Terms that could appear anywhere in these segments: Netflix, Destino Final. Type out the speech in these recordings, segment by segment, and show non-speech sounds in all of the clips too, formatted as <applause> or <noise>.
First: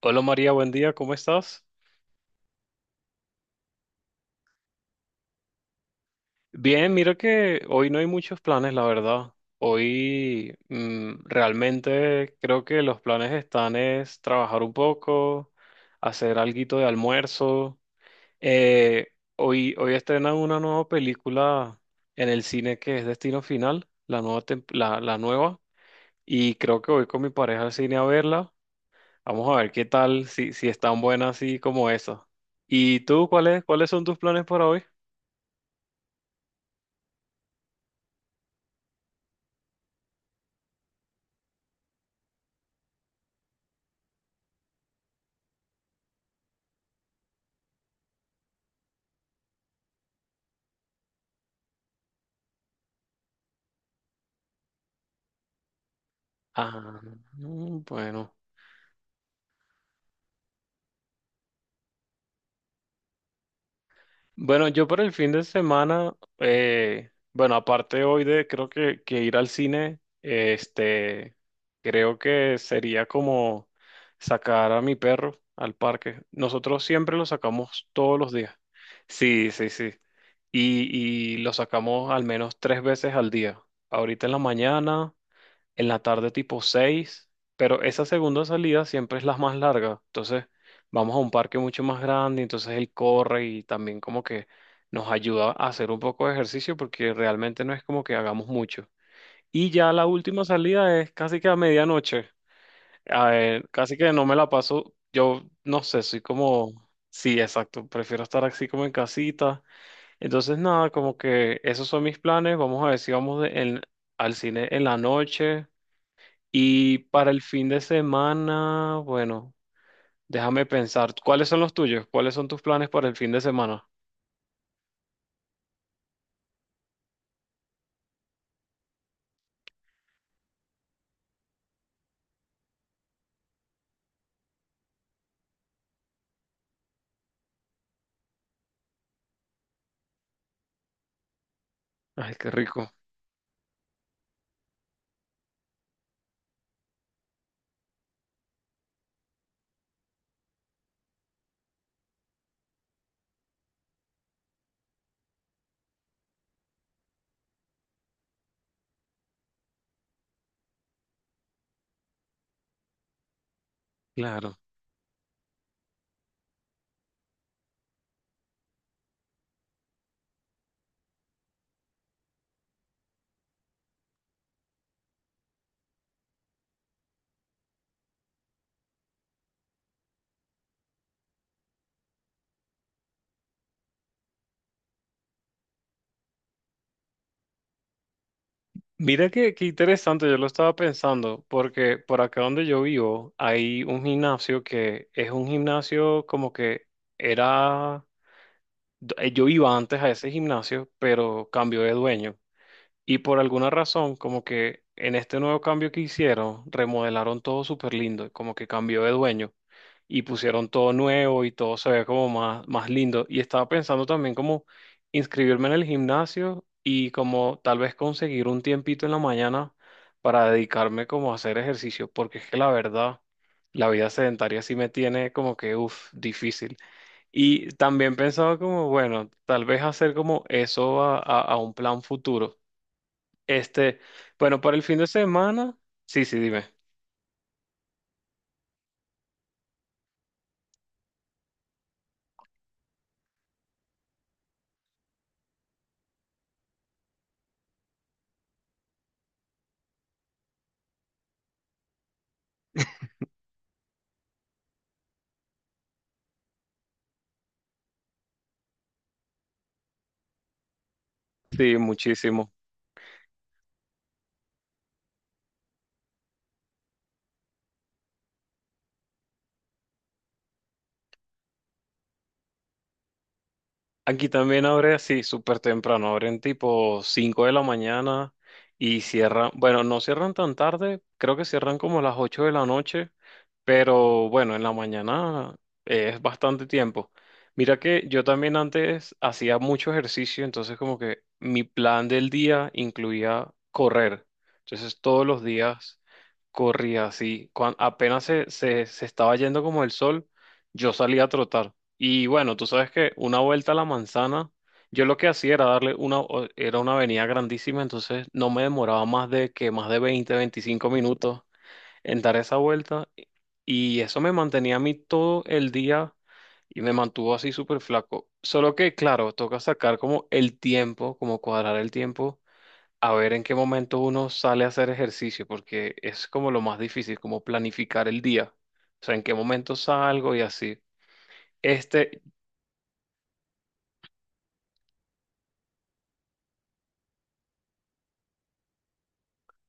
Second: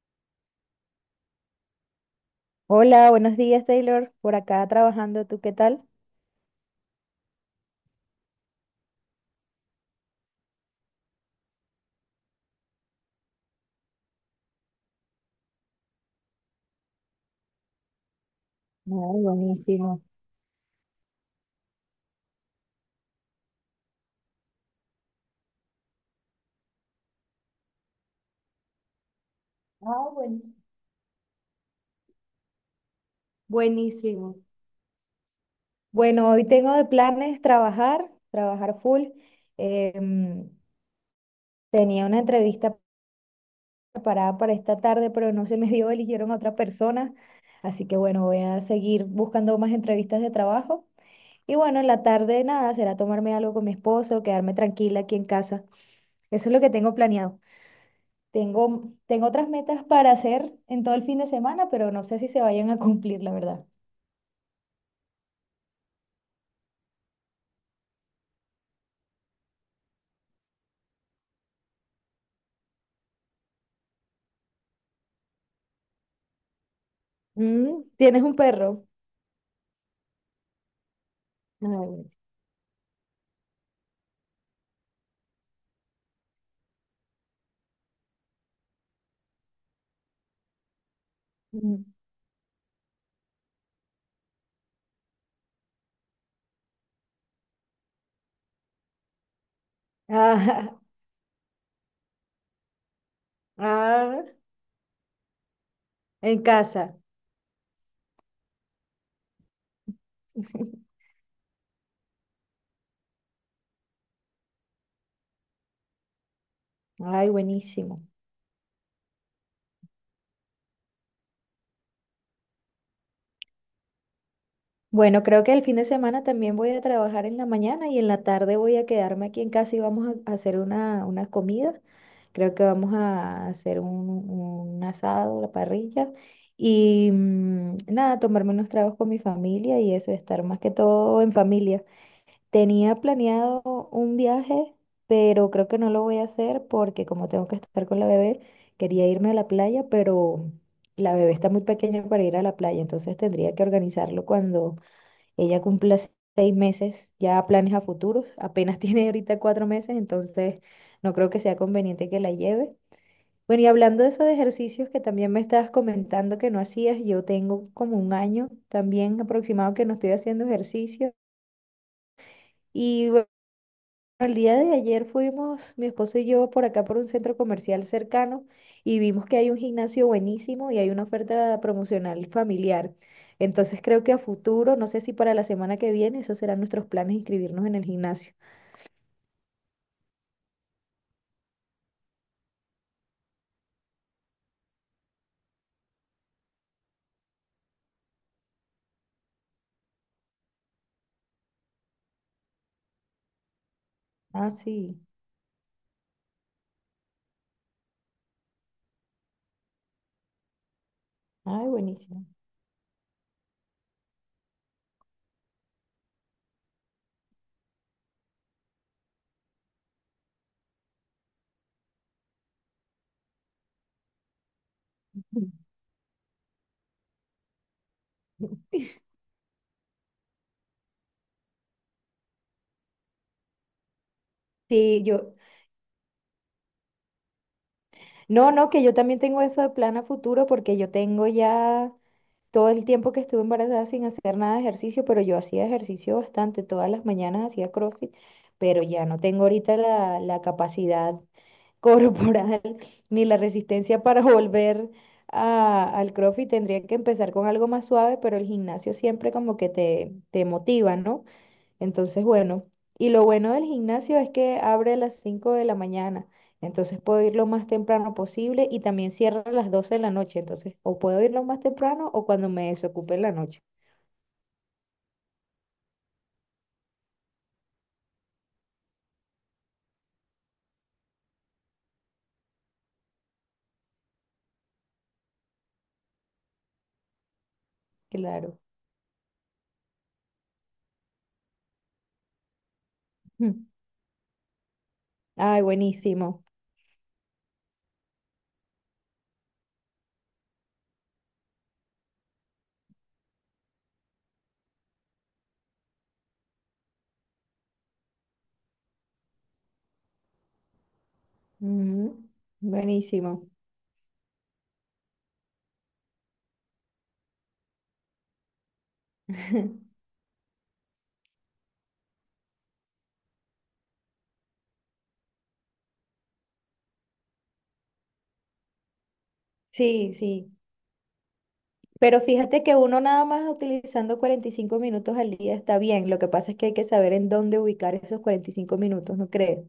Hola María, buen día, ¿cómo estás? Hola, buenos días, Taylor. Por acá trabajando, ¿tú qué tal? Bien, mira que hoy no hay muchos planes, la verdad. Hoy realmente creo que los planes están es trabajar un poco, hacer alguito de almuerzo. Eh, Ay, hoy, hoy buenísimo. estrenan una nueva película en el cine que es Destino Final, la nueva, la nueva. Y creo que voy con mi pareja al cine a verla. Vamos a ver qué Ah, tal, si, buenísimo. si es tan buena así como esa. ¿Y tú, cuáles son tus Buenísimo. planes para hoy? Bueno, hoy tengo de planes trabajar, full. Em, Tenía una entrevista preparada para esta tarde, pero no se me dio, eligieron a otra persona. Así que bueno, voy a seguir buscando más entrevistas de trabajo. Y bueno, en la tarde nada, será tomarme algo con mi esposo, quedarme tranquila aquí en casa. Eso es lo que tengo Ah, planeado. mm, bueno. Tengo otras metas para hacer en todo el fin de semana, pero no sé si se vayan a cumplir, la verdad. Bueno, yo por el fin de semana, bueno, aparte hoy de creo que ir al cine, creo que sería como sacar a mi perro al parque. Nosotros siempre lo Mm, sacamos todos ¿tienes los un días. perro? Sí, sí, sí. Y lo Ay, bueno. sacamos al menos tres veces al día. Ahorita en la mañana. En la tarde tipo 6, pero esa segunda salida siempre es la más larga. Entonces, vamos a un parque mucho Mm. más grande, entonces él corre y también como que nos ayuda a hacer un poco de ejercicio porque realmente no es como que hagamos mucho. Y ya la última Ah, salida es casi que a medianoche. A <laughs> ver, casi que ah, no me la paso, yo no sé, soy en como. casa. Sí, exacto, prefiero estar así como en casita. Entonces, nada, como que esos son mis planes. Vamos a ver si al cine en la noche. Y Ay, para el fin de buenísimo. semana, bueno, déjame pensar, ¿cuáles son los tuyos? ¿Cuáles son tus planes para el fin de semana? Bueno, creo que el fin de semana también voy a trabajar en la mañana y en la tarde voy a quedarme aquí en casa y vamos a hacer una comida. Creo que vamos a hacer un asado, la parrilla y nada, tomarme unos tragos con mi familia y eso, estar más que todo en familia. Ay, qué rico, Tenía planeado un viaje, pero creo que no lo voy a hacer porque como tengo que estar con la bebé, quería irme a la playa, pero la bebé está muy pequeña para ir a la playa, entonces tendría que organizarlo cuando ella cumpla 6 meses, ya planes a futuros, apenas <laughs> tiene ahorita 4 meses, entonces no creo que sea conveniente que la lleve. Bueno, y hablando de esos claro. ejercicios que también me estabas comentando que no hacías, yo tengo como un año también aproximado que no estoy haciendo ejercicio. Y el día de ayer fuimos, mi esposo y yo, por acá por un centro comercial cercano y vimos que hay un gimnasio buenísimo y hay una oferta promocional familiar. Entonces creo que a futuro, no sé si para la semana que viene, esos serán nuestros planes, inscribirnos en el gimnasio. Mira qué interesante, yo lo estaba pensando, porque por acá donde yo vivo hay un gimnasio que es un gimnasio como que era, yo iba antes a ese gimnasio, pero cambió de dueño. Y por alguna razón, como Ah, que sí. en este nuevo cambio que hicieron, remodelaron todo súper lindo, como que cambió de dueño y pusieron todo nuevo y Ay, todo se ve buenísimo. como más, más lindo. Y estaba pensando también como inscribirme en el gimnasio y como tal vez conseguir un tiempito en la mañana para dedicarme como a hacer ejercicio, porque es que la verdad, la vida sedentaria sí me tiene como que, uff, difícil. Y también pensaba <laughs> como, bueno, tal vez hacer como eso a un plan futuro. Este, bueno, para el fin Sí, de yo, semana, sí, sí, dime. no, no, que yo también tengo eso de plan a futuro porque yo tengo ya todo el tiempo que estuve embarazada sin hacer nada de ejercicio, pero yo hacía ejercicio bastante, todas las mañanas hacía CrossFit, pero ya no tengo ahorita la capacidad <laughs> corporal ni la resistencia para volver al CrossFit. Tendría que empezar con algo más suave, pero el gimnasio siempre como que te motiva, ¿no? Sí, Entonces, muchísimo. bueno, y lo bueno del gimnasio es que abre a las 5 de la mañana, entonces puedo ir lo más temprano posible y también cierra a las 12 de la noche, entonces o puedo ir lo más temprano o cuando me desocupe en la noche. Aquí también abre así súper temprano, abren tipo 5 de la mañana y cierran, bueno, no cierran tan tarde, creo que cierran como a las 8 de la noche, pero bueno, en la mañana es bastante tiempo. Mira que yo también Claro. antes hacía mucho ejercicio, entonces como que mi plan del día <laughs> incluía Mm. correr. Entonces todos los Ay, días buenísimo. corría así, cuando apenas se estaba yendo como el sol, yo salía a trotar. Y bueno, tú sabes que una vuelta a la manzana, yo lo que hacía era darle una, era una avenida grandísima, entonces no me demoraba más de 20-25 minutos Ujú. en dar esa vuelta. Buenísimo. Y eso me mantenía a mí todo el día y me mantuvo así súper flaco. Solo que, claro, toca sacar <laughs> como el tiempo, como cuadrar el tiempo, a ver en qué momento uno sale a hacer ejercicio, porque es como lo más difícil, como planificar el día. O sea, en qué momento Sí, salgo y sí. así. Pero Este, fíjate que uno nada más utilizando 45 minutos al día está bien. Lo que pasa es que hay que saber en dónde ubicar esos 45 minutos, ¿no crees?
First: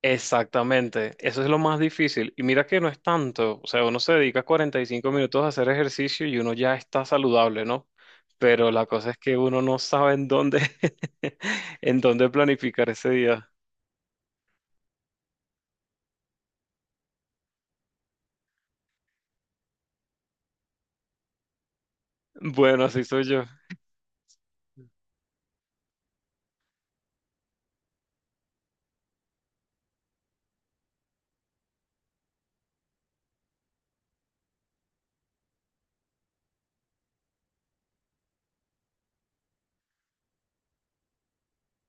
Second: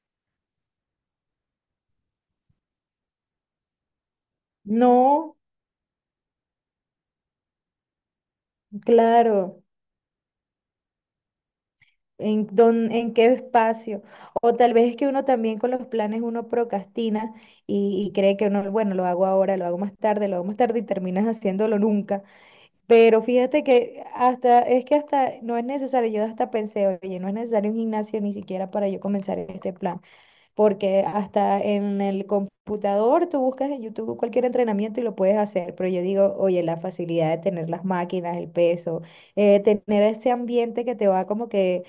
Exactamente, eso es lo más difícil. Y mira que no es tanto, o sea, uno se dedica cuarenta y cinco No, minutos a hacer ejercicio y uno ya está saludable, ¿no? Pero la cosa es que uno claro. no sabe en dónde, <laughs> en dónde En, planificar ese en qué día. espacio. O tal vez es que uno también con los planes uno procrastina y cree que uno, bueno, lo hago ahora, lo hago más tarde, lo hago más tarde y terminas haciéndolo nunca. Bueno, así Pero soy yo. fíjate que hasta, es que hasta no es necesario, yo hasta pensé, oye, no es necesario un gimnasio ni siquiera para yo comenzar este plan porque hasta en el computador tú buscas en YouTube cualquier entrenamiento y lo puedes hacer, pero yo digo, oye, la facilidad de tener las máquinas, el peso, tener ese ambiente que te va como que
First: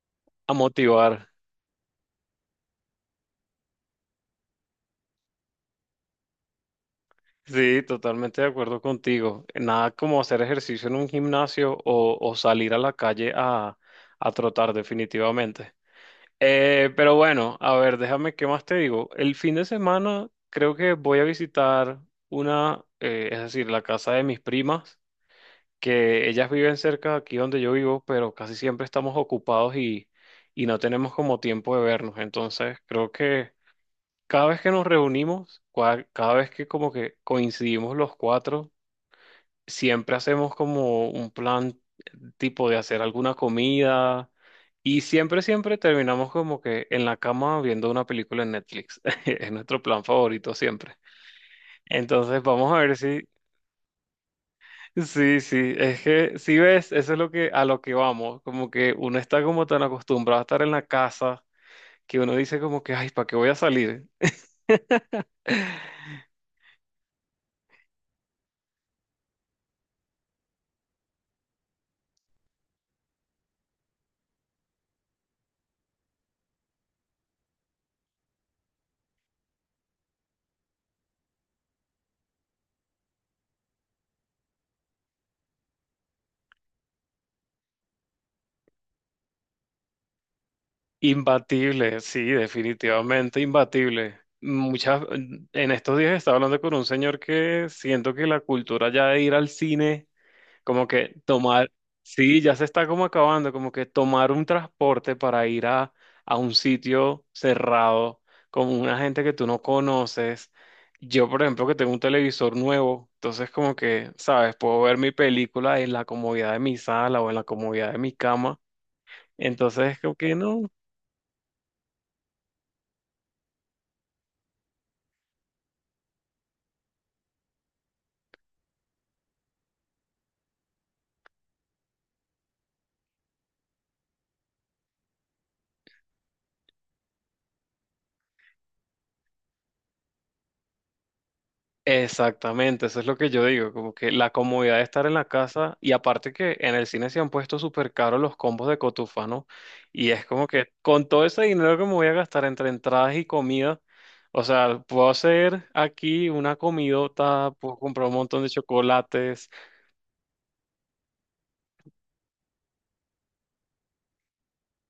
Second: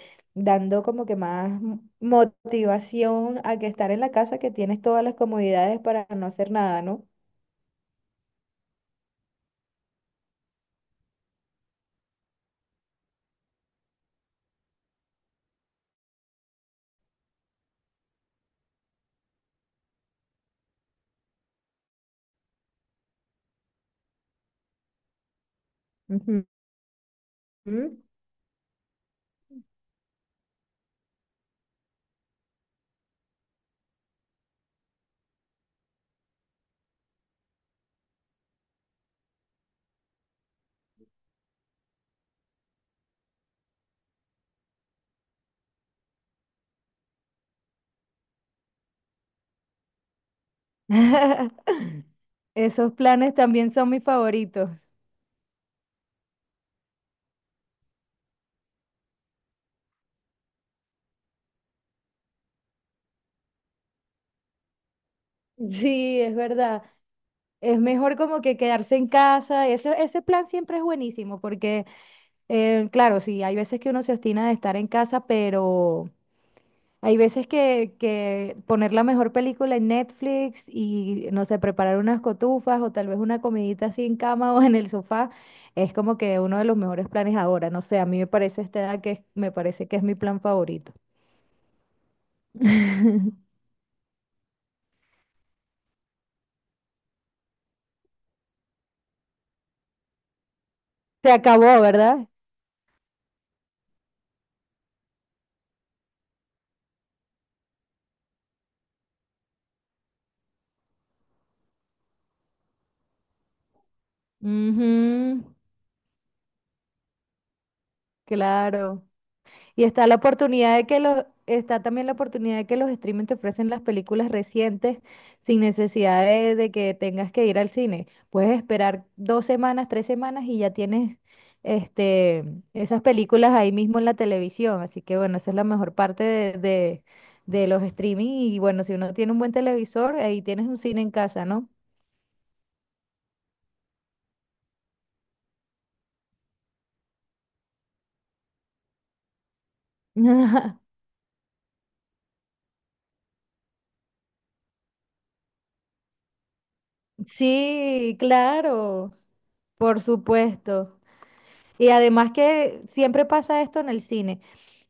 A dando como que motivar. más motivación a que estar en la casa que tienes todas las comodidades para no hacer nada, ¿no? Sí, totalmente de acuerdo contigo. Nada como hacer ejercicio en un gimnasio o salir a la calle a trotar definitivamente. Pero bueno, a ver, déjame, ¿qué más te digo? El fin de semana creo que voy a visitar una, es decir, la casa de mis primas, que ellas viven cerca de aquí donde yo Ujú. vivo, pero casi siempre estamos ocupados y no tenemos como tiempo de vernos. Entonces, creo que cada vez que nos reunimos, cada vez que como que coincidimos los cuatro, siempre hacemos como un plan tipo de hacer alguna comida y siempre terminamos como que en la cama viendo una película en Netflix. <laughs> Es nuestro plan favorito siempre. <laughs> Entonces vamos a Esos ver si, planes también son mis favoritos. sí, sí, es que si ves, eso es lo que a lo que vamos, como que uno está como tan acostumbrado a estar en la casa que uno dice como que, ay, ¿para qué voy a salir? <laughs> Sí, es verdad. Es mejor como que quedarse en casa. Ese plan siempre es buenísimo porque, claro, sí, hay veces que uno se obstina de estar en casa, pero hay veces que poner la mejor película en Netflix y, no sé, preparar unas cotufas o tal vez una comidita así en cama <laughs> o en el sofá es como que uno de los mejores planes ahora. No sé, a mí me parece esta edad que me parece que es mi plan favorito. Imbatible, sí, definitivamente imbatible. Muchas, en estos días estaba hablando con un señor que siento que la cultura ya de ir al cine, como que Se tomar, acabó, ¿verdad? sí, ya se está como acabando, como que tomar un transporte para ir a un sitio cerrado con una gente que tú no conoces. Yo, por ejemplo, que tengo un televisor nuevo, entonces como que, ¿sabes? Puedo ver mi Ujú, película en la comodidad de mi sala o en la comodidad de mi cama. claro. Y Entonces, está como la que no. oportunidad de que está también la oportunidad de que los streaming te ofrecen las películas recientes sin necesidad de que tengas que ir al cine. Puedes esperar 2 semanas, 3 semanas y ya tienes este, esas películas ahí mismo en la televisión. Así que bueno, esa es la mejor parte de los streaming. Y bueno, si uno tiene un buen televisor, ahí tienes un cine en casa, ¿no? Exactamente, eso es lo que yo digo, como que la comodidad de estar en la casa y aparte que en el cine se han puesto súper caros los combos de cotufa, ¿no? Y es como que <laughs> con todo ese dinero que me voy a gastar entre entradas y comida, o sea, puedo hacer aquí una comidota, puedo comprar un Sí, montón de claro, chocolates. por supuesto. Y además que siempre pasa esto en el cine.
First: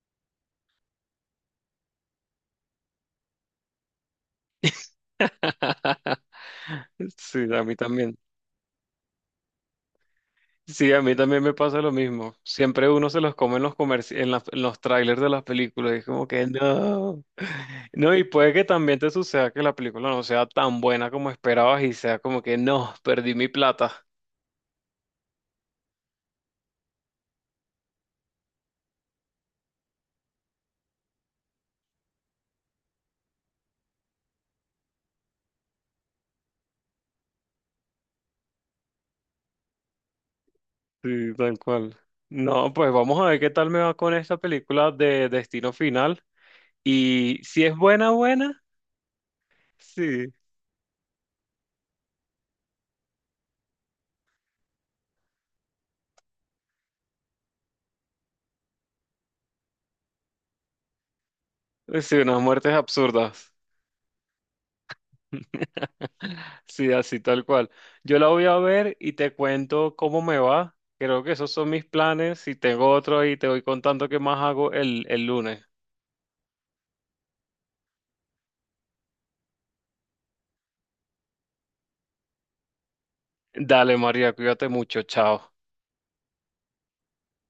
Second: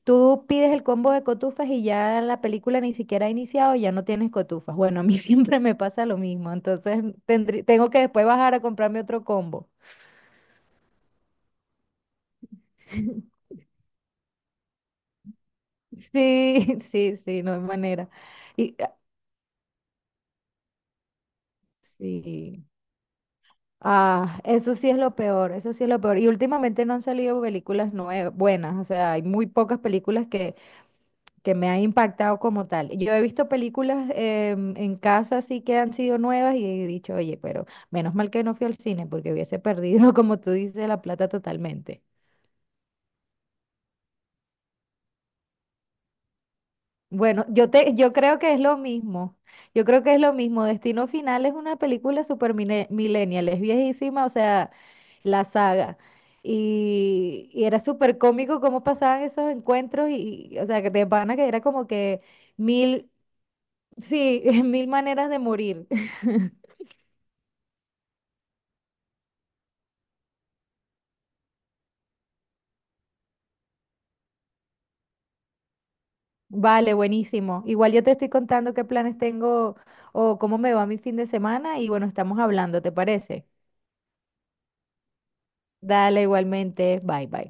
Tú pides el combo de cotufas y ya la película ni siquiera ha iniciado y ya no tienes cotufas. Bueno, a mí <laughs> siempre me pasa lo <laughs> mismo, entonces Sí, a mí tengo que también. después bajar a comprarme otro combo. Sí, a mí también me pasa lo mismo. Siempre uno se los <laughs> come en los en los trailers de las películas. Y es como que no. Sí, no hay <laughs> manera. No, y puede que Y ah, también te suceda que la película no sea tan buena como esperabas y sea como que sí. no, perdí mi plata. Ah, eso sí es lo peor, eso sí es lo peor. Y últimamente no han salido películas nuevas, buenas, o sea, hay muy pocas películas que me ha impactado como tal. Yo he visto películas en casa así que han sido nuevas y he dicho, oye, pero menos mal que no fui al cine porque hubiese perdido, <laughs> como tú dices, la plata Sí, tal cual. totalmente. No, pues vamos a ver qué tal me va con esta película de Destino Final. Y Bueno, si es buena, yo creo que es buena, lo mismo. Yo creo que es sí. lo mismo. Destino Final es una película super millennial, es viejísima, o sea, la saga. Y era súper cómico cómo pasaban esos encuentros o sea, que de pana que era como Sí, que unas muertes mil, absurdas. sí, <laughs> mil maneras de morir. <laughs> <laughs> Sí, así tal cual. Yo la voy a ver y te cuento cómo me va. Creo que esos son mis planes. Si tengo otro ahí, te voy contando qué más hago el lunes. Vale, buenísimo. Igual yo te estoy contando qué planes tengo o cómo me va mi fin de semana y bueno, estamos hablando, ¿te parece? Dale, María, cuídate mucho. Chao. Dale, igualmente. Bye, bye.